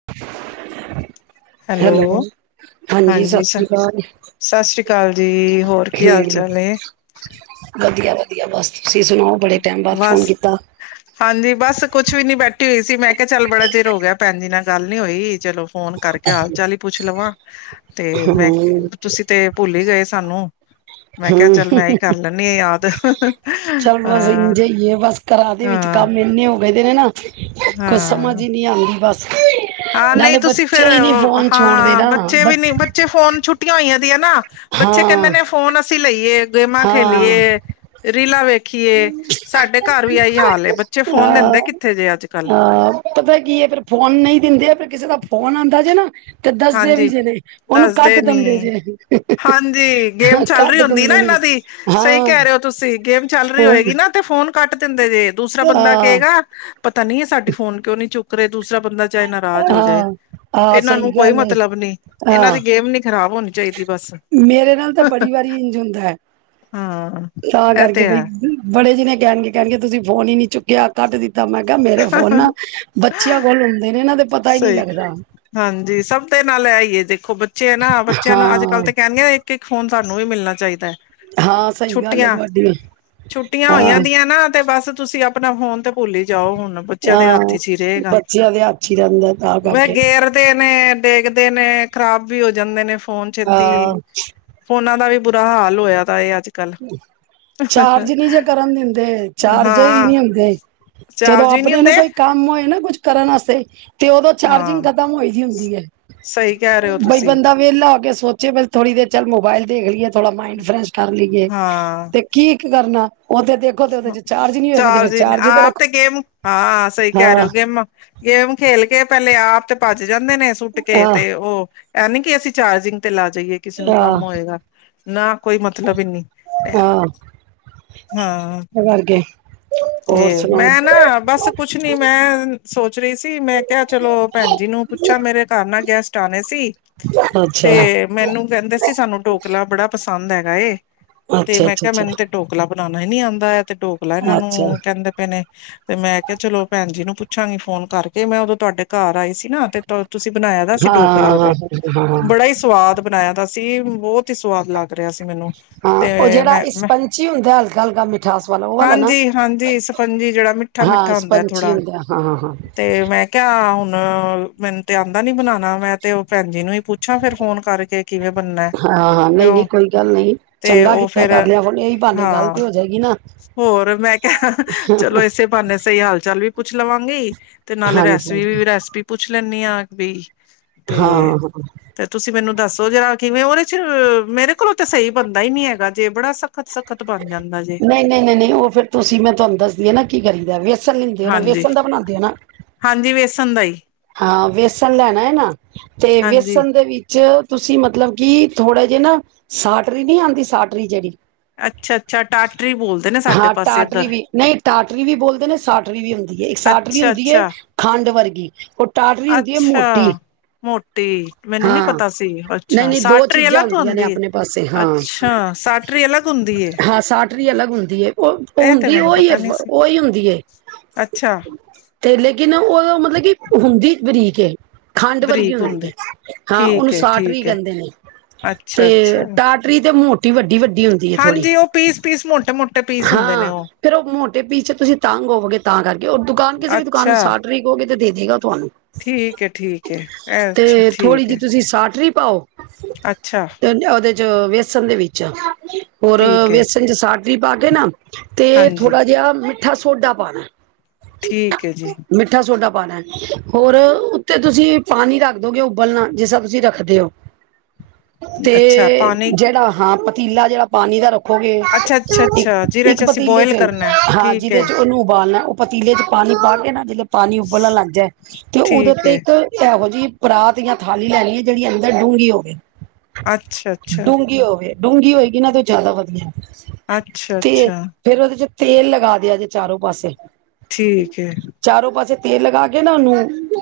[inaudible] Hello ਹਾਂਜੀ ਸਤਿ ਸ੍ਰੀ ਅਕਾਲ ਸਤਿ ਸ਼੍ਰੀ ਅਕਾਲ ਜੀ ਹੋਰ ਕੀ ਹਾਲ ਹਮ ਚਾਲ ਹੈ। ਵਧੀਆ- ਵਧੀਆ ਬਸ ਤੁਸੀ ਸੁਣਾਓ ਬੜੇ ਟਾਈਮ ਬਾਅਦ ਬਸ ਫੋਨ ਕੀਤਾ ਹਾਂਜੀ ਬਸ ਕੁਛ ਵੀ ਨੀ ਬੈਠੀ ਹੋਈ ਸੀ ਮੈ ਕਿਹਾ ਚੱਲੋ ਬੜਾ ਚਿਰ ਹੋ ਗਿਆ ਭੈਣ ਜੀ ਨਾਲ ਗੱਲ ਨੀ ਹੋਈ ਚਲੋ ਫੋਨ ਕਰਕੇ ਹਾਲ ਚਾਲ ਹੀ ਪੁੱਛ ਲਵਾਂ ਤੇ ਮੈ ਹਮ ਤੁਸੀ ਤੇ ਭੁੱਲ ਹੀ ਗਏ ਸਾਨੂੰ ਮੈ ਕਿਹਾ ਹਮ ਚੱਲ ਮੈਂ ਹੀ ਕਰ ਲੈਦੀ ਆ ਯਾਦ ਅਹ ਸਹੀਏ ਬਸ ਘਰਾ ਦੇ ਵਿਚ ਕਮ ਇਨੇ ਹੋ ਗਏ ਦੇ ਨੇ ਨਾ ਕੁਛ ਸਮਝ ਹਾਂ। ਹੀ ਨਹੀ ਆਉਦੀ ਬਸ ਹ [unintelligible] ਹਾਂ ਨਹੀ ਤੁਸੀ ਫੇਰ ਛੋੜਦੇ ਹਾਂ ਨਾ ਬੱਚੇ ਬ ਵੀ ਨਹੀ ਬੱਚੇ ਫੋਨ ਛੁੱਟੀਆਂ ਹੋਈਆਂ ਦੀਆਂ ਨਾ ਬੱਚੇ ਕਹਿੰਦੇ ਹਾਂ ਨੇ ਫੋਨ ਅਸੀਂ ਲਈਏ। ਗੇਮਾਂ ਹਾਂ ਖੇਲੀਏ ਰੀਲਾ ਵੇਖ ਖੀਏ ਸਾਡੇ ਘਰ ਵੀ ਆਹੀ ਹਾਲ ਬੱਚੇ ਫੋਨ ਦਿੰਦੇ ਅਹ ਕਿੱਥੇ ਜੇ ਅੱਜ ਕੱਲ੍ਹ। ਅਹ ਪਤਾ ਕੀ ਹੈ ਫਿਰ ਫੋਨ ਨਹੀਂ ਦਿੰਦੇ ਫਿਰ ਕਿਸੇ ਦਾ ਫੋਨ ਆਉਂਦਾ ਜੇ ਨਾ ਤੇ ਦੱਸਦੇ ਵੀ ਹਾਂਜੀ ਜਿ ਨੇ ਉਹਨੂੰ ਦੱਸਦੇ ਕੱਟ ਨੀ ਦਿੰਦੇ ਜੇ ਹਾਂਜੀ ਗੇਮ ਚੱਲ ਰਹੀ ਘੱਟ ਹੁੰਦੀ ਨਾ ਤਦੇ। ਇਹਨਾਂ ਦੀ ਸਹੀ ਕਹਿ ਰਹੇ ਹੋ ਤੁਸੀਂ ਗੇਮ ਚੱਲ ਰਹੀ ਹਾਂ ਹੋਏਗੀ ਨਾ ਤੇ ਫੋਨ ਕੱਟ ਦਿੰਦੇ ਜੇ ਦੂਸਰਾ ਬੰਦਾ ਹਾਂ ਕੇਗਾ ਪਤਾ ਨੀ ਹੈ ਸਾਡੀ ਫੋਨ ਕਿਉਂ ਨੀ ਚੁੱਕ ਰਹੇ ਦੂਸਰਾ ਬੰਦਾ ਚਾਹੇ ਨਾਰਾਜ਼ ਹੋ ਜਾਏ ਹਾਂ ਹਾਂ ਇਹਨਾਂ ਸਹੀ ਨੂੰ ਕੋਈ ਗੱਲ ਏ ਮਤਲਬ ਨੀ ਇਹਨਾਂ ਹਾਂ ਦੀ ਗੇਮ ਨੀ ਖ਼ਰਾਬ ਹੋਣੀ ਚਾਹੀਦੀ ਬਸ। ਮੇਰੇ ਨਾਲ ਤਾਂ ਬੜੀ ਵਾਰੀ ਇੰਝ ਹੁੰਦਾ ਹੈ ਹਾਂ ਤਾਂ ਇਹ ਕਰਕੇ ਤੇ ਹੈ ਬਈ। ਬੜੇ ਜਣੇ ਕਹਿਣਗੇ ਕਹਿਣਗੇ ਤੁਸੀਂ ਫੋਨ ਹੀ ਨੀ ਚੁੱਕਿਆ ਕੱਟ ਦਿੱਤਾ ਮੈਂ ਕਿਹਾ ਮੇਰੇ ਫੋਨ ਨਾ। ਬੱਚੀਆਂ ਕੋਲ ਹੁੰਦੇ ਨੇ ਇਹਨਾਂ ਦੇ ਪਤਾ ਹੀ ਨਹੀਂ ਸਹੀ ਲੱਗਦਾ ਹਾਂਜੀ ਸਭ ਦੇ ਨਾਲ ਹੈ ਹੀ ਏ ਦੇਖੋ ਬੱਚੇ ਨਾ ਬੱਚਿਆਂ ਨੂੰ ਅੱਜ ਹਾਂ ਕੱਲ੍ਹ ਤਾਂ ਕਹਿਣਗੇ ਇਕ- ਇਕ ਫੋਨ ਸਾਨੂੰ ਵੀ ਮਿਲਣਾ ਚਾਹੀਦਾ ਹੈ। ਹਾਂ ਸਹੀ ਗੱਲ ਹੈ ਛੁੱਟੀਆਂ- ਤੁਹਾਡੀ ਛੁੱਟੀਆਂ ਹਾਂ ਹੋਈਆਂਦੀਆਂ ਨਾ ਤੇ ਬਸ ਤੁਸੀ ਆਪ ਆਪਣਾ ਫੋਨ ਤੇ ਭੁੱਲ ਹੀ ਜਾਓ ਹੁਣ ਬੱਚਿਆਂ ਦੇ ਹੱਥ 'ਚ ਹੀ ਰਹੇਗਾ। ਚੀੰ ਦਾਤ [unintelligible] ਵ ਗੇਰਦੇ ਨੇ ਡੇਗਦੇ ਨੇ ਖਰਾਬ ਵੀ ਹੋ ਜਾਂਦੇ ਨੇ ਫੋਨ ਛੇਤੀ ਹਾਂ ਫੋਨਾ ਦਾ ਵੀ ਬੁਰਾ ਹਾਲ ਹੋਇਆ ਤਾ ਇਹ ਅੱਜ ਕੱਲ ਚਾਰਜ ਨੀ ਜੇ ਕਰਨ ਦਿੰਦੇ, ਚਾਰਜ ਹੀ ਹਾਂ ਨਹੀ ਹੁੰਦੇ। ਜਦੋਂ ਚਾਰਜ ਹੀ ਨਹੀਂ ਆਪਣੇ ਹੁੰਦੇ ਨੂੰ ਕੋਈ ਕੰਮ ਹੋਏ ਨਾ, ਕੁੱਛ ਕਰਨ ਵਾਸਤੇ ਤੇ ਉਦੋ ਚਾਰਜਿੰਗ ਹਾਂ ਖਤਮ ਹੋਏ ਦੀ ਹੁੰਦੀ ਹੈ। ਸਹੀ ਕਹਿ ਰਹੇ ਹੋ ਬਈ ਤੁਸੀਂ ਬੰਦਾ ਵੇਲਾ ਹੋ ਕੇ ਸੋਚੇ ਬ ਥੋੜੀ ਦੇਰ ਚੱਲ ਮੋਬਾਇਲ ਦੇਖ ਲਈਏ, ਥੋੜਾ ਮਾਈਡ ਫਰੈਸ਼ ਕਰ ਲਈਏ ਹਾਂ। ਤੇ ਕੀ, ਇੱਕ ਕਰਨਾ ਉਹਥ ਦੇਖ ਚਾਰਜੀ ਆਪ ਤੇ ਗੇਮ, ਹਾਂ ਸਹੀ ਕਹਿ ਰਹੇ ਹਾਂ ਹੋ ਗੇਮ। ਗੇਮ ਖੇਲ ਕੇ ਪਹਿਲੇ ਆਪ ਤੇ ਭੱਜ ਜਾਂਦੇ ਨੇ, ਸੁੱਟ ਕੇ ਹਾਂ ਤੇ ਉਹ ਇਹ ਨੀ ਕਿ ਅਸੀਂ ਚਾਰਜਿੰਗ ਤੇ ਲਾ ਜਾਈਏ, ਕਿਸੇ ਨੂੰ ਕੰਮ ਹਾਂ ਹੋਏਗਾ? ਨਾ, ਕੋਈ ਮਤਲਬ ਹੀ ਨੀ ਹਾਂ। ਵਰ ਗ [unintelligible] [unintelligible] ਤੇ, ਮੈਂ ਨਾ ਬਸ ਕੁਛ ਨੀ, ਮੈਂ ਸੋਚ ਰਹੀ ਸੀ, ਮੈਂ ਕਿਹਾ ਚਲੋ ਭੈਣ ਜੀ ਨੂੰ ਪੂ ਅਛਾ, ਮੇਰੇ ਘਰ ਨਾ ਗੈਸਟ ਆਣੇ ਸੀ। ਤੇ ਅੱਛਾ। ਮੈਨੂੰ ਕਹਿੰਦੇ ਸੀ ਸਾਨੂੰ ਢੋਕਲਾ ਬੜਾ ਪਸੰਦ ਹੈਗਾ ਏ, ਤੇ ਅੱਛਾ ਮੈਂ ਅੱਛਾ ਕਿਹਾ ਮੈਨੂੰ ਤੇ ਅੱਛਾ ਢੋਕਲਾ ਬਣਾਉਣਾ ਹੀ ਨੀ ਆਦਾ, ਐ ਤੇ ਢੋਕਲਾ ਇਹਨਾਂ ਅੱਛਾ ਨੂੰ ਕਹਿੰਦੇ ਪਏ ਨੇ। ਤੇ ਮੈਂ ਕਿਹਾ, ਚਲੋ ਭੈਣ ਜੀ ਨੂੰ ਪੁੱਛਾਂਗੀ ਫੋਨ ਕਰਕੇ, ਮੈਂ ਉਦੋਂ ਤੁਹਾਡੇ ਘਰ ਆਏ ਸੀ ਨਾ ਤੇ ਤੁਸੀਂ ਬਣਾਇਆ ਦਾ ਸੀ ਹਾਂ ਢੋਕਲਾ ਹਾਂ ਉਦੋਂ, ਹਾਂ ਬੜਾ ਹੀ ਸਵਾਦ ਬਣਾਇਆ ਦਾ ਸੀ, ਬਹੁਤ ਹੀ ਸਵਾਦ ਲੱਗਦ ਰਿਹਾ ਸੀ ਮੈਨੂੰ, ਤੇ ਮੈਂ ਮੈਂ ਜੀ ਹੁੰਦਾ ਏ ਹਲਕਾ, ਹਲਕਾ ਮੀ ਹਾਂਜੀ, ਹਾਂਜੀ ਸਫੰਜੀ ਜਿਹੜਾ ਮਿੱਠਾ ਹਾਂ ਮਿੱਠਾ ਹੁੰਦਾ ਹੈ ਇਸਪੰਚੀ ਥੋੜਾ, ਹੁੰਦਾ ਹਾਂ ਹਾਂ ਹਾਂ ਤੇ ਮੈਂ ਕਿਆ ਹੁਣ ਮੈਨੂੰ ਤੇ ਆਉਂਦਾ ਨੀ ਬਣਾਉਣਾ, ਮੈਂ ਤੇ ਉਹ ਭੈਣ ਜੀ ਨੂੰ ਹੀ ਪੁੱਛ ਪੁੱਛਾਂ ਫਿਰ ਫੋਨ ਕਰਕੇ ਕਿਵੇਂ ਬਣਨਾ ਏ? ਹਾਂ ਕਿਊ ਤੇ ਉਹ ਤਾਂ ਫੇਰ ਕਰ ਲਿਆ, ਹੁਣ ਇਹੀ ਭਾਨੇ ਗੱਲ ਹਾਂ ਤੇ ਹੋ ਜਾਏਗੀ ਨਾ। ਹੋਰ, ਮੈਂ ਕਿਹਾ ਚਲੋ ਇਸੇ ਭਾਨੇ ਸਹੀ ਹਾਲ ਚਾਲ ਵੀ ਪੁੱਛ ਲਵਾਂਗੀ ਤੇ ਨਾਲੇ ਹਾਂਜੀ ਰੈਸਪੀ ਹਾਂਜੀ ਵੀ ਰੈਸਪੀ ਪੁੱਛ ਲੈਂਦੀ ਆ, ਬਈ ਹਾਂ ਹਾਂ ਤੇ ਤੁਸੀਂ ਮੈਨੂੰ ਦੱਸੋ ਜਰਾ, ਕਿਵੇਂ ਉਹਦੇ ਚ ਮੇਰੇ ਕੋਲੋਂ ਤਾਂ ਸਹੀ ਬਣਦਾ ਹੀ ਨੀ ਹੈਗਾ ਜੇ ਬੜਾ ਸਖ਼ਤ ਸਖਤ, ਸਖਤ ਬਣ ਜਾਂਦਾ ਜੇ। ਨਹੀਂ, ਨਹੀਂ, ਨਹੀਂ, ਨਹੀਂ ਉਹ ਫਿਰ ਤੁਸੀਂ ਮੈਂ ਤੁਹਾਨੂੰ ਦੱਸਦੀ ਹੈ ਨਾ ਕੀ ਕਰੀਦਾ, ਵੇਸਨ ਲੈਂਦੇ ਹੋ ਨਾ, ਹਾਂਜੀ ਵੇਸਣ ਦਾ ਬਣਾਉਂਦੇ ਹੋਨਾ ਨਾ ਹਾਂਜੀ, ਵੇਸਣ ਦਾ ਈ। ਹਾਂ, ਵੇਸਣ ਲੈਣਾ ਹੈ ਨਾ ਤੇ ਹਾਂਜੀ ਵੇਸਣ ਦੇ ਵੀ ਚ ਤੁਸੀਂ ਮਤਲਬ ਕਿ ਥੋੜੇ ਜਿਹਾ ਨਾ ਸਾਟਰੀ ਨਹੀਂ ਆਉਂਦੀ ਸਾਟਰੀ ਜਿਹੜੀ ਅੱਛਾ ਅੱਛਾ ਟਾਟਰੀ ਬੋਲਦੇ ਨੇ ਸਾਡੇ ਹਾਂ, ਪਾਸੇ ਟਾਟਰੀ ਇੱਧਰ ਵੀ, ਨਹੀਂ ਟਾਟਰੀ ਵੀ ਬੋਲਦੇ ਨੇ ਸਾਟਰੀ ਵੀ ਹੁੰਦੀ ਹੈ ਇੱਕ ਸਾਟਰੀ ਅੱਛਾ ਹੁੰਦੀ ਹੈ ਅੱਛਾ ਖੰਡ ਵਰਗੀ ਟਾਟਰੀ ਹੁੰਦੀ ਹੈ ਅੱਛਾ। ਮੋਟੀ ਮੋਟੀ, ਮੈਨੂੰ ਨੀ ਹਾਂ ਪਤਾ ਸੀ, ਨਹੀਂ ਅੱਛਾ ਨਹੀਂ ਦੋ ਸਾਟਰੀ ਚੀਜ਼ਾਂ ਅਲਗ ਤੋ ਹੁੰਦੀਆਂ ਨੇ ਆਉਂਦੀ ਏ। ਆਪਣੇ ਪਾਸੇ ਹਾਂ ਅੱਛਾ, ਸਾਟ ਟਰੀ ਅਲੱਗ ਹੁੰਦੀ ਏ ਟਰੀ ਅਲੱਗ ਹੁੰਦੀ ਹੈ, ਓ ਹੁੰਦੀ ਮੈਨੂੰ ਉਹਹੀ ਏ, ਪਤਾ ਨੀ ਸੀ ਓ ਈ ਹੁੰਦੀ ਏ ਅੱਛਾ ਤੇ ਲੇਕਿਨ, ਉਹ ਮਤਲਬ ਕਿ ਹੁੰਦੀ ਬਰੀਕ ਏ। ਖੰਡ ਵਰਗੀ ਹੁੰਦੀ ਹੈ ਹਾਂ, ਉਹਨੂੰ ਠੀਕ ਹੈ ਸਾਟਰੀ ਠੀਕ ਹੈ ਕਹਿੰਦੇ ਨੇ, ਅੱਛਾ ਤੇ ਅੱਛਾ ਟਾਟ ਤੇ ਮੋਟੀ ਵੱਡੀ, ਵੱਡੀ ਹੁੰਦੀ ਹੈ ਥੋੜ੍ਹੀ ਹਾਂਜੀ, ਉਹ ਪੀਸ- ਪੀਸ ਮੋਟੇ ਮੋਟੇ ਪੀਸ ਹੁੰਦੇ ਨੇ ਹਾਂ ਉਹ। ਫੇਰ ਉਹ ਮੋਟੇ ਪੀਚੇ ਤੁਸੀਂ ਤਾਂੰਗ ਹੋਵੋਗੇ ਤਾਂ ਕਰਕੇ ਉਹਰ ਦੁਕਾਨ ਕਿਸੇ ਵੀ ਦੁਕਾਨ ਨੂੰ ਅੱਛਾ ਸਾਟਰੀ ਮਗੋ ਗੇ ਤੇ ਦੇ ਦੇਗਾ ਤੁਹਾਨੂੰ, ਠੀਕ ਹੈ ਠੀਕ ਹੈ ਅੱਛਾ ਤੇ ਥੋੜ੍ਹੀ ਠੀਕ ਜਿਹੀ ਹੈ ਤੁਸੀਂ ਸਾਟਰੀ ਪਾਓ ਅੱ [inaudible] [unintelligible] ਅੱਛਾ। ਉਹਦੇ ਚ, ਵੇਸਣ ਦੇ ਵਿੱਚ। ਹੋਰ, ਠੀਕ ਹੈ ਵੇਸਣ ਚ ਸਾਟਰੀ ਪਾ ਕੇ ਨਾ ਤੇ ਹਾਂਜੀ ਥੋੜ੍ਹਾ ਜਿਹਾ ਮਿ ਮਿੱਠਾ ਸੋਡਾ ਪਾਣੇ, ਠੀਕ ਹੈ ਜੀ ਮਿੱਠਾ ਸੋਡਾ ਪਾਉਣਾ। ਹੋਰ ਉੱਤੇ ਤੁਸੀਂ ਪਾਣੀ ਰੱਖ ਦੋਗੇ ਉਬਲਨਾ, ਜਿਸ ਤਰ ਤੁਸੀਂ ਰੱਖਦੇ ਹੋ [inaudible] ਤੇ ਅੱਛਾ ਪਾਣੀ ਜਿਹੜਾ ਹਾਂ, ਪਤੀਲਾ ਜਿਹੜਾ ਪਾਣੀ ਦਾ ਰ। ਰਖੋਗੇ ਅੱਛਾ ਅੱਛਾ ਅੱਛਾ ਇੱਕ ਜਿਹਦੇ ਇੱਕ ਚ ਅਸੀਂ ਪਤੀਲੇ ਬੋਇਲ ਚ ਕਰਨਾ ਹਾਂ, ਠੀਕ ਜਿਹਦੇ ਹੈ 'ਚ ਉਹਨੂੰ ਉਬਾਲਣਾ- ਪਤੀਲੇ 'ਚ ਪਾਣੀ ਪਾ ਕੇ ਨਾ, ਜਦੋਂ ਪਾਣੀ ਉਬਲਣ ਲੱਗ ਜਾਏ ਤੇ ਉਹਦੇ ਠੀਕ ਤੇ ਹੈ ਇਕ - ਇਹੋ ਜਿਹੀ ਪਰਾਤ ਜਾਂ ਥਾਲੀ ਲੈਣੀ ਹੈ ਜਿਹੜੀ ਅੰਦਰ ਡੂੰਘੀ ਹੋਵੇ। ਅੱਛਾ ਅੱਛਾ ਡੂੰਘੀ ਹੋਵੇ, ਡੂੰਗੀ ਹੋਏਗੀ ਇਹ ਤੋਂ ਜ਼ਿਆਦਾ ਵਧੀਆ ਤੇ ਅੱਛਾ-ਅੱਛਾ। ਫੇਰ ਉਹਦੇ 'ਚ ਤੇਲ ਲਗਾ ਦਿਆ ਜੇ ਚਾਰੋਂ ਪਾਸੇ। ਠੀਕ ਹੈ। ਚਾਰੋਂ ਪਾਸੇ ਤੇਲ ਲਗਾ ਕੇ ਨਾ ਉਹਨੂੰ,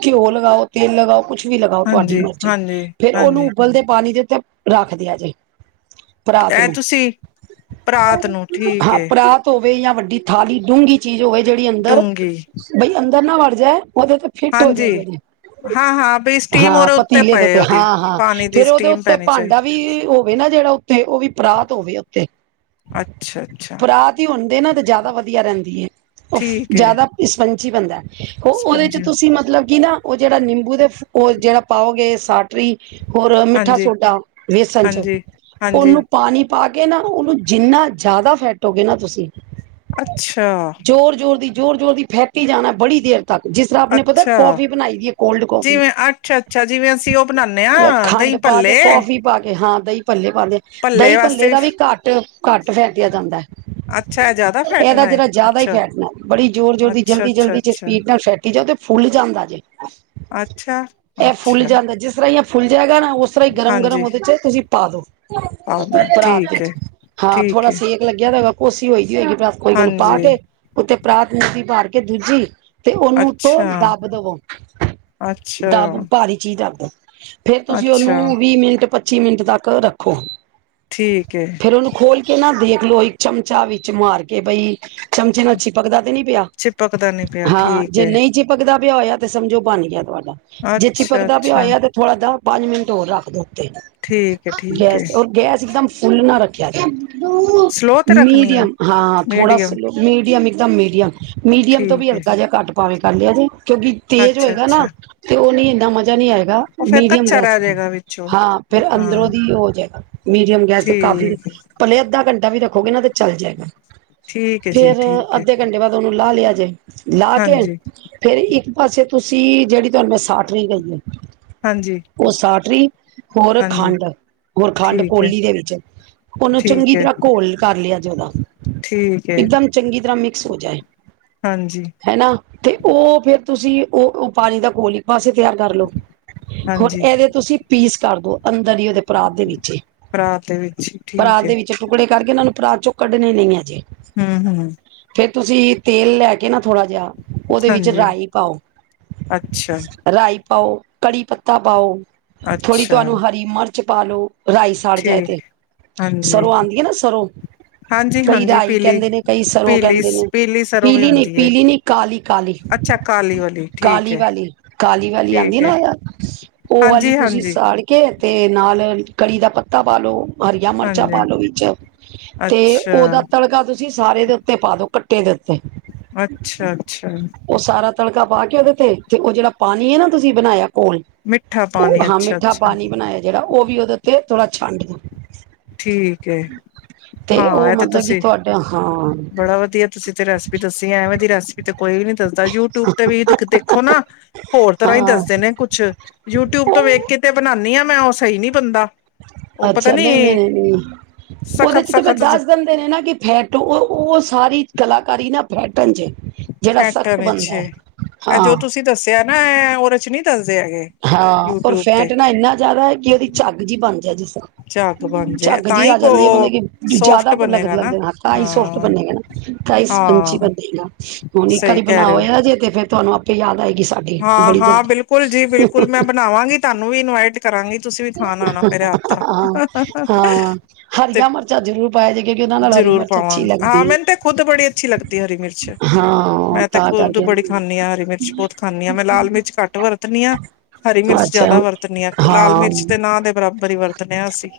ਘਿਓ ਲਗਾਓ ਤੇਲ ਲਗਾਓ ਕੁਛ ਵੀ ਲਗਾਓ ਤੁਹਾਡੀ ਹਾਂਜੀ ਮਰਜ਼ੀ, ਹਾਂਜੀ ਫੇਰ ਉਹਨੂੰ ਹਾਂਜੀ ਉਬਲਦੇ ਪਾਣੀ ਦੇ ਉੱਤੇ ਰੱਖਦੇ ਆ ਜੇ। ਪਰਾਤ ਇਹ ਨੂੰ, ਤੁਸੀਂ ਪਰਾਤ ਨੂੰ ਠੀਕ ਹਾਂ ਹੈ ਪਰਾਤ ਹੋਵੇ ਜਾਂ ਵੱਡੀ ਥਾਲੀ ਡੂੰਘੀ ਚੀਜ਼ ਹੋਵੇ ਜਿਹੜੀ ਅੰਦਰ, ਡੂੰਘੀ ਬਈ ਅੰਦਰ ਨਾ ਵੜ ਜਾਏ ਉਹਦੇ ਤੇ ਫਿੱਟ ਹੋ ਜਾਏ ਹਾਂਜੀ ਜਿਹੜੇ ਹਾਂ-ਹਾਂ ਬਈ ਸਟੀਮ ਹਾਂ ਉਹਦੇ ਉੱਤੇ ਪਤੀਲੇ ਦਾ ਪਏ ਪਿਆ ਉਹਦੀ ਹਾਂ-ਹਾਂ ਪਾਣੀ ਦੀ ਫੇਰ ਉਹਦੇ ਸਟੀਮ ਉੱਤੇ ਪੈਣੀ ਭਾਂਡਾ ਚਾਹੀਦੀ ਵੀ ਉਹ ਹੋਏ ਨਾ ਜਿਹੜਾ ਉੱਤੇ, ਉਹ ਵੀ ਪਰਾਤ ਹੋਵੇ ਉੱਤੇ। ਅੱਛਾ-ਅੱਛਾ! ਆ ਤੀ ਹੁੰਦੇ ਨਾ ਤੇ ਜ਼ਿਆਦਾ ਵਧੀਆ ਰਹਿੰਦੀ ਹੈ, ਉਹ ਠੀਕ ਏ ਜ਼ਿਆਦਾ ਸਪੰਚੀ ਬਣਦਾ। ਉਹ ਉਹਦੇ ਚ ਸਪੰਜੀ ਤੁਸੀਂ ਮਤਲਬ ਕਿ ਨਾ, ਉਹ ਜਿਹੜਾ ਨਿੰਬੂ ਦੇ ਉਹ ਜਿਹੜਾ ਪਾਓਗੇ ਸਾਟਰੀ ਹੋਰ ਮਿੱਠਾ ਸੋਡਾ ਵੇਸਣ 'ਚ ਹਾਂਜੀ-ਹਾਂਜੀ-ਹਾਂਜੀ ਉਹਨੂੰ ਪਾਣੀ ਪਾ ਕੇ ਨਾ, ਉਹਨੂੰ ਜਿੰਨਾ ਜ਼ਿਆਦਾ ਫੈਟੋਗੇ ਨਾ ਤੁਸੀਂ ਅੱਛਾ! ਜ਼ੋਰ-ਜ਼ੋਰ ਦੀ ਜ਼ੋਰ ਜ਼ੋਰ ਦੀ ਫੈਕੀ ਜਾਣਾ, ਬੜੀ ਦੇਰ ਤੱਕ ਜਿਸ ਸਾਬ ਨੇ ਪਤਾ ਕੌਫੀ ਬਣਾਈ ਐ ਕੋਲਡ ਕੌਫੀ। ਜਿਵੇਂ ਅੱਛਾ-ਅੱਛਾ ਜਿਵੇਂ ਅਸੀਂ ਉਹ ਬਣਾਨੇ ਆ ਦਹੀਂ ਖੰਡ ਪਾ ਕੇ, ਭੱਲੇ ਕੌਫੀ ਪਾ ਕੇ, ਹਾਂ ਦਹੀਂ ਭੱਲੇ ਪਾਦੇ ਦਹੀਂ ਭੱਲੇ ਦਾ ਵੀ ਘੱਟ-ਘੱਟ ਫੈਟਿਆ ਜਾਂਦਾ ਹੈ ਅੱਛਾ ਇਹ ਜ਼ਿਆਦਾ ਇਹਦਾ ਫੈਟਣਾ ਏ ਜਿਹੜਾ ਜ਼ਿਆਦਾ ਹੀ ਅੱਛਾ ਫੇਂਟਨਾ, ਬੜੀ ਜ਼ੋਰ ਜ਼ੋਰ ਦੀ ਜਲਦੀ-ਜਲਦੀ 'ਚ ਅੱਛਾ-ਅੱਛਾ-ਅੱਛਾ ਸਪੀਡ ਨਾਲ ਫੈਂਟ ਕਿ ਜਦ ਏ ਫੁੱਲ ਜਾਂਦਾ ਜੇ, ਇਹ ਫੁੱਲ ਅੱਛਾ-ਅੱਛਾ ਜਾਂਦਾ, ਜਿਸ ਤਰ੍ਹਾਂ ਹੀ ਫੁੱਲ ਜਾਏਗਾ ਨਾ ਉਸ ਇਸ ਤਰ੍ਹਾਂ ਹੀ ਗਰਮ ਹਾਂਜੀ ਗਰਮ ਉਹਦੇ 'ਚ ਤੁਸੀਂ ਪਾਦੋ ਆਦਾ ਪਰਾਤ ਠੀਕ ਏ ਹਾਂ ਠੀਕ ਥੋੜਾ ਏ ਸੇਕ- ਲੱਗਿਆ ਹੋਗਾ ਕੋਸੀ ਹੋਈ ਦੀ ਹੋਏਗੀ ਬ ਕੋਈ ਕਹੂੰ ਪਾ ਹਾਂਜੀ ਕੇ ਉੱਤੇ ਪ੍ਰਰਾਤ ਨਤੀ ਮਾਰ ਕੇ ਦੂਜੀ ਤੇ ਉਹਨੂੰ ਉਤੋਂ ਦੱਬ ਦਵੋ, ਦੱਬ- ਅੱਛਾ-ਅੱਛਾ-ਅੱਛਾ ਸਾਰੀ ਚੀਜ਼ ਰੱਖਦ, ਫੇਰ ਤੁਸੀਂ ਉਹਨੂੰ ਵੀਹ ਮਿੰਟ- ਪੱਚੀ ਮਿੰਟ ਤੱਕ ਰੱਖੋ। ਠੀਕ ਏ ਜੀ। ਫੇਰ ਉਹਨੂੰ ਖੋਲ ਕੇ ਨਾ ਦੇਖਲਓ, ਇੱਕ ਚਮਚਾ ਵਿੱਚ ਮਾਰ ਕੇ ਬਈ ਚਮਚੇ ਨਾਲ ਚਿਪਕਦਾ ਤੇ ਨੀ ਪਿਆ ਹੈਗਾ। ਚਿਪਕਦਾ ਨੀ ਪਿਆ, ਠੀਕ ਹੈ। ਚਿਪਕਦਾ ਵੀ ਹੋਇਆ ਤੇ ਸਮਝੋ ਬਣ ਗਿਆ ਤੁਹਾਡਾ, ਜੇ ਅੱਛਾ ਚਿਪਕਦਾ ਪਿਆ ਅੱਛਾ ਹੋਇਆ। ਥੋੜ੍ਹਾ ਜ ਪੰਜ ਮਿੰਟ ਹੋਰ ਰੱਖ ਦੋ ਉੱਤੇ ਠੀਕ ਏ ਠੀਕ ਏ ਗੈਸ ਔਰ ਗੈਸ ਇਕਦਮ- ਫੁੱਲ ਨਾ ਰੱਖਿਆ ਜੇ ਸਲੋ ਤੇ ਰੱਖਣੀ ਏ ਮੀਡੀਅਮ ਹਾਂ ਥੋੜਾ ਸ ਮੀਡੀਅਮ। ਲੋੋ ਮੀਡੀਅਮ ਇੱਕਦਮ ਮੀਡੀਅਮ ਮੀਡੀਅਮ ਤੋਂ ਵੀ ਠੀਕ ਏ ਹਲਕਾ ਜਿਹਾ ਘੱਟ ਪਾਵੇ। ਜ [unintelligible] ਕਿਉਂਕਿ ਤੇਜ਼ ਅੱਛਾ ਹੋਏਗਾ ਨਾ ਅੱਛਾ ਤੇ ਉਹ ਨੀ ਇੰਨਾ ਮਜ਼ਾ ਨਹੀਂ ਆਏਗਾ। ਉਹ ਫੇਰ ਮੀਡੀਅਮ ਕੱਚਾ ਗੈਸ, ਰਹਿ ਜਾਏਗਾ ਵਿੱਚੋਂ ਹਾਂ ਫਿਰ ਅੰਦਰੋਂ ਹਾਂ। ਦੀ ਹੋਜੇ ਮੀਡੀਅਮ ਗੈਸ ਤੇ ਕਾਫੀ ਠੀਕ ਏ ਪਲੇ ਅੱਧਾ ਘੰਟਾ ਵੀ ਰੱਖੋਗੇ ਨਾ ਤੇ ਚੱਲ ਜਾਏਗਾ ਠੀਕ ਏ ਜੀ ਫੇਰ ਠੀਕ ਏ ਅੱਧੇ ਘੰਟੇ ਬਾਅਦ ਉਹਨੂੰ ਲਾ ਦਿਆ ਜੇ, ਲਾ ਕੇ ਹਾਂਜੀ ਤੇ ਇੱਕ ਪਾਸੇ ਤੁਸੀਂ, ਜਿਹੜੀ ਤੁਹਾਨੂੰ ਮੈਂ ਸਾਟਰੀ ਕਈ ਐ। ਹਾਂਜੀ ਉਹ ਸਾਟਰੀ ਹੋਰ ਹਾਂਜੀ ਖੰਡ ਹੋਰ ਖੰਡ ਠੀਕ ਏ ਕੋਲੀ ਦੇ ਵਿੱਚ ਉਹਨੂੰ ਚੰਗੀ ਠੀਕ ਏ ਤਰ੍ਹਾਂ ਘੋਲ ਕਰ ਲਿਆ ਜ ਓਦਾ। ਠੀਕ ਏ। ਇਕਦਮ ਚੰਗੀ ਤਰ੍ਹਾਂ ਮਿਕਸ ਹੋ ਜਾਏ। ਹਾਂਜੀ। ਹਨਾ? ਤੇ ਉਹ ਫੇਰ ਤੁਸੀਂ ਉਹ ਪਾਣੀ ਦਾ ਘੋਲ ਬਸ ਇਹ ਤਿਆਰ ਕਰ ਲਓ ਹੁਣ ਹਾਂਜੀ ਇਹਦੇ ਤੁਸੀਂ ਪੀਸ ਕਰਦੋ ਅੰਦਰ ਹੀ ਉਹਦੇ ਪਰਾਤ ਦੇ ਵਿੱਚ ਹੀ ਭਰਾਤ ਦੇ ਵਿੱਚ ਹੀ ਠੀਕ ਏ ਟੁਕੜੇ ਕਰਕੇ ਇਹਨਾਂ ਨੂੰ ਪਰਾਤ ਚੋਂ ਕੱਢਣੇ ਨਹੀਂ ਹੈਜੇ ਹਮ ਹਮ ਫੇਿਰ ਤੁਸੀਂ ਤੇਲ ਲੈ ਕੇ ਨਾ ਥੋੜ੍ਹਾ ਜਿਹਾ ਉਹਦੇ ਵਿੱਚ ਹਾਂਜੀ ਰਾਈ ਪਾਓ ਅੱਛਾ ਰਾਈ ਪਾਓ ਕੜੀ ਪੱਤਾ ਪਾਓ ਥੋੜ੍ਹੀ ਅੱਛਾ ਤੁਹਾਨੂੰ ਹਰੀ ਮਿਰਚ ਪਾ ਲਓ ਰਾਈ ਸਾੜ ਜਾਏ ਤੇ ਠੀਕ ਹਾਂਜੀ ਸਰੋਂ ਆਉਂਦੀ ਹੈ ਨਾ ਸਰੋਂ ਹਾਂਜੀ ਕਈ ਹਾਂਜੀ ਰਾਈ ਪੀਲੀ ਕਹਿੰਦੇ ਨੇ ਕਈ ਸਰੋਂ ਪੀਲੀ ਕਹਿੰਦੇ ਨੇ ਸਰੋਂ ਵੀ ਪੀਲੀ ਨੀ ਹੁੰਦੀ ਏ। ਪੀਲੀ ਨੀ ਕ ਕਾਲੀ, ਕਾਲੀ, ਅੱਛਾ ਕਾਲੀ ਵਾਲੀ ਠੀਕ ਕਾਲੀ ਹੈ ਵਾਲੀ, ਕਾਲੀ ਵਾਲੀ ਆਉਂਦੀ ਠੀਕ ਹੈ ਨਾ ਯਾਰ ਉਹ ਵਾਲੀ ਹਾਂਜੀ ਤੁਸੀਂ ਹਾਂਜੀ ਸਾੜ ਕੇ ਤੇ ਨਾਲ ਕੜੀ ਦਾ ਪੱਤਾ ਪਾਾਲਓ ਹਰੀਆਂ ਮਿਰਚਾਂ ਪਾ ਹਾਂਜੀ ਲੋੋ ਵਿੱਚ ਤੇ ਅੱਛਾ ਉਹਦਾ ਤੜਕਾ ਤੁ ਤੁਸੀਂ ਸਾਰੇ ਦੇ ਉੱਤੇ ਪਾਦੋ ਕੱਟੇ ਦੇ ਉੱਤੇ ਅੱਛਾ ਅੱਛਾ ਉਹ ਸਾਰਾ ਤੜਕਾ ਪਾ ਕੇ ਉਹਦੇ ਤੇ ਤੇ ਉਹ ਜਿਹੜਾ ਪਾਣੀ ਨਾ ਤੁਸੀਂ ਬਣਾਇਆ ਕੋਲ ਮਿੱਠਾ ਉਹ ਪਾਣੀ ਹਾਂ ਅੱਛਾ ਮਿੱਠਾ ਅੱਛਾ ਪਾਣੀ ਬਣਾਇਆ ਜਿਹੜਾ ਉਹ ਵੀ ਉਹਦੇ ਉੱਤੇ ਥੋੜਾ ਛੰਡ ਦਿ ਠੀਕ ਹਾਂ ਉਹ ਇਹ ਤੇ ਮਤਲਬ ਕਿ ਤੁਸੀਂ ਤੁਹਾਡਾ ਹਾਂ ਬੜਾ ਵਧੀਆ ਤੁਸੀਂ ਤੇ ਰ ਦਸੀ ਐਵੇਂ ਦੀ ਰੈਸਪੀ ਤੇ ਕੋਈ ਨੀ ਦੱਸਦਾ ਯੂਟਿਊਬ ਤੇ ਵੀ ਦੇਖੋ ਨਾ ਹੋਰ ਤਰ੍ਹਾਂ ਹੀ ਹਾਂ ਦੱਸਦੇ ਨੇ ਕੁਛ ਯੂਟਿਊਬ ਤੋਂ ਵੇਖ ਉਹ ਕੇ ਤੇ ਬਣਾਉਦੀ ਹਾਂ ਮੈਂ ਉਹ ਸਹੀ ਨੀ ਬਣਦਾ ਉਹ ਪਤਾ ਅੱਛਾ ਨੀ ਨਹੀਂ ਨਹੀਂ ਨਹੀਂ ਨਹੀਂ ਉਹਦੇ ਸਖਤ ਚ ਤੇ ਫਿਰ ਸਖਤ ਦੱਸ ਦਿਨ ਨੇ ਨਾ ਕਿ ਫੈਟ ਉਹ ਸਾਰੀ ਕਲਾਕਾਰੀ ਨਾ ਫੈਟਨ ਚ ਜਿਹੜਾ ਖੈਟਣ ਸਖਤ ਵਿੱਚ ਬੰਣਦਾ ਇਹ ਜੋ ਹੈ। ਤੁਸੀਂ ਦੱਸਿਆ ਨਾ ਉਹਦੇ ਚ ਨਹੀਂ ਦੱਸਦੇ ਹੈਗੇ ਹਾਂ ਰ ਯੂਟਿਊਬ ਤੇ ਫੈਂਟਣਾ ਇੰਨਾ ਜ਼ਿਆਦਾ ਹੈ ਕਿ ਉਹਦੀ ਝੱਗ ਜਿ ਬਣ ਜਾ ਜਿਸ ਝੱਗ ਬਣ ਜੇ ਝੱਗ ਤਾਂ ਜਿਹੀ ਹੀ ਆ ਜਾਂਦੀ ਹੈ ਉਹ ਮਤਲਬ ਕਿ ਸੋਫਟ ਜਿਆਦਾ ਲੱਗ ਬਣੇਗਾ ਨਾ ਲੱਗਦੇ ਹੱ ਤਾਂ ਹੀ ਸੋਫਟ ਹਾਂ ਬੰਨੇ ਗ ਨਾ ਇਨੀ ਸਪਾਈਸੀ ਹੀ ਹਾਂ ਬਣਦੀ ਹੁਣ ਇੱਕ ਸਹੀ ਵਾਰੀ ਕਹਿ ਬਣਾ ਰਹੇ ਹੋ ਹੋਇਆ ਜੇ ਤੇ ਫਿਰ ਤੁਹਾਨੂੰ ਆਪੇ ਯਾਦ ਆਏਗੀ ਸਾਡੀ ਹਾਂ ਬੜੀ ਹਾਂ ਜ਼ਿਆਦਾ ਬਿਲਕੁਲ ਜੀ ਬਿਲਕੁਲ ਮੈਂ ਬਣਾਵਾਂਗੀ ਤੁਹਾਨੂੰ ਵੀ ਇਨਵਾਈਟ ਕਰਾਂਗੀ ਤੁਸੀਂ ਵੀ ਖਾਣ ਆਉਣਾ ਮੇਰ ਹੱਥ ਦਾ। ਹਾਂ ਹਾਂ ਹਰੀਆਂ ਮਿਰਚਾਂ ਜ਼ਰੂਰ ਪਾਇਆ ਜੇ ਕਿਉਂਕਿ ਉਹਨਾਂ ਨਾਲ ਹਰੀ ਜ਼ਰੂਰ ਮਿਰਚ ਅੱਛੀ ਪਾਵਾਂਗਾ ਹਾਂ ਲੱਗਦੀ ਹੈ ਮੈਨੂੰ ਤੇ ਖੁੱਦ ਬੜੀ ਅੱਛੀ ਲੱਗਦੀ ਹਰੀ ਮਿਰਚ ਹਾਂ ਮੈਂ ਤੇ ਤਾਂ ਖਦ ਬੀ ਕਰਕੇ ਖਾਂਦੀ ਹਰੀ ਮਿਰਚ ਬਹੁਤ ਖਾਂਦੀ ਮੈਂ ਲਾਲ ਮਿਰਚ ਘੱਟ ਵਰਤਣੀ ਹਾਂ ਅਤੇ ਹਰੀ ਮਿਰਚ ਜਿਆਦਾ ਵਰਤਣੀ ਆ ਲਾਲ ਹਾਂ ਮਿਰਚ ਦੇ ਨਾਂ ਦੇ ਬਰਾਬਰ ਹੀ ਵਰਟਦੇ ਹਾਂ ਅਸੀ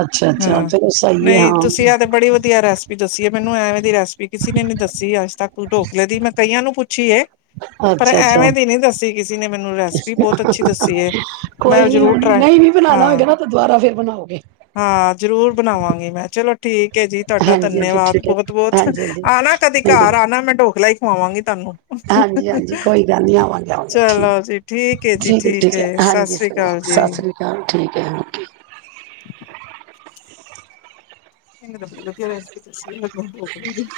ਅੱਛਾ ਅੱਛਾ ਹਾਂ ਚਲੋ ਸਹੀ ਹੈ ਨਹੀਂ ਤੁਸੀਂ ਹਾਂ ਆ ਤੇ ਬੜੀ ਵਧੀਆ ਰੈਸਪੀ ਵੀ ਦੱਸੀਏ ਮੈਨੂੰ ਐਵੇਂ ਦੀ ਰੈਸਪੀ ਕਿਸੇ ਨੇ ਵੀ ਨੀ ਦਸੀ ਅੱਜ ਤੱਕ ਢੋਕਲੇ ਦੀ ਮੈਂ ਕਈਆਂ ਨੂੰ ਪੁੱਛੀ ਏ ਪਰ ਅੱਛਾ ਅੱਛਾ ਐਵੇਂ ਤ ਨੀ ਦੱਸੀ ਕਿਸੇ ਨੇ ਮੈਨੂੰ ਰੈਸਪੀ ਬਹੁਤ ਅੱਛੀ ਦੱਸੀ ਹੈ ਮੈਂ ਉਹ ਕੋਈ ਨੀ ਜ਼ਰੂਰ ਹੁਣ ਟਰਾਈ ਨਹੀਂ ਵੀ ਬਣਾਉਣਾ ਹਾਂ ਹੋਏਗਾ ਨਾ ਦੁਬਾਰਾ ਫੇਰ ਬਣਾਓਗੀ ਹਾਂ ਜ਼ਰੂਰ ਬਣਾਵਾਂਗੀ ਮੈਂ ਚਲੋ ਠੀਕ ਜੀ ਤੁਹਾਡਾ ਹਾਂਜੀ ਹਾਂਜੀ ਧੰਨੇਵਾਦ ਠੀਕ ਹੈ ਬਹੁਤ ਬਹੁਤ ਹਾਂਜੀ ਹਾਂਜੀ ਆ ਨਾ ਕਦੇ ਠੀਕ ਹੈ ਘਰ ਆ ਨਾ ਮੈਂ ਢੋਕਲਾ ਹੀ ਖਵਾਵਾਂਗੀ ਤੁਹਾਨੂੰ ਹਾਂਜੀ ਹਾਂਜੀ ਕੋਈ ਗੱਲ ਨਹੀਂ ਆਵਾਂ ਠੀਕ ਚਲੋ ਜੀ ਠੀਕ ਜੀ ਹੈ ਠੀਕ ਹੈ ਸਤਿ ਹਾਂਜੀ ਸ੍ਰੀ ਸਹੀ ਅਕਾਲ ਸਤਿ ਜੀ ਸ੍ਰੀ ਅਕਾਲ ਠੀਕ ਹੈ [inaudible] ਮੈਨੂੰ ਤਾਂ ਬੜੀ ਵਧੀਆ ਦੱਸੀ ਰੈਸਪੀ ਢੋਕਲੇ ਦੀ।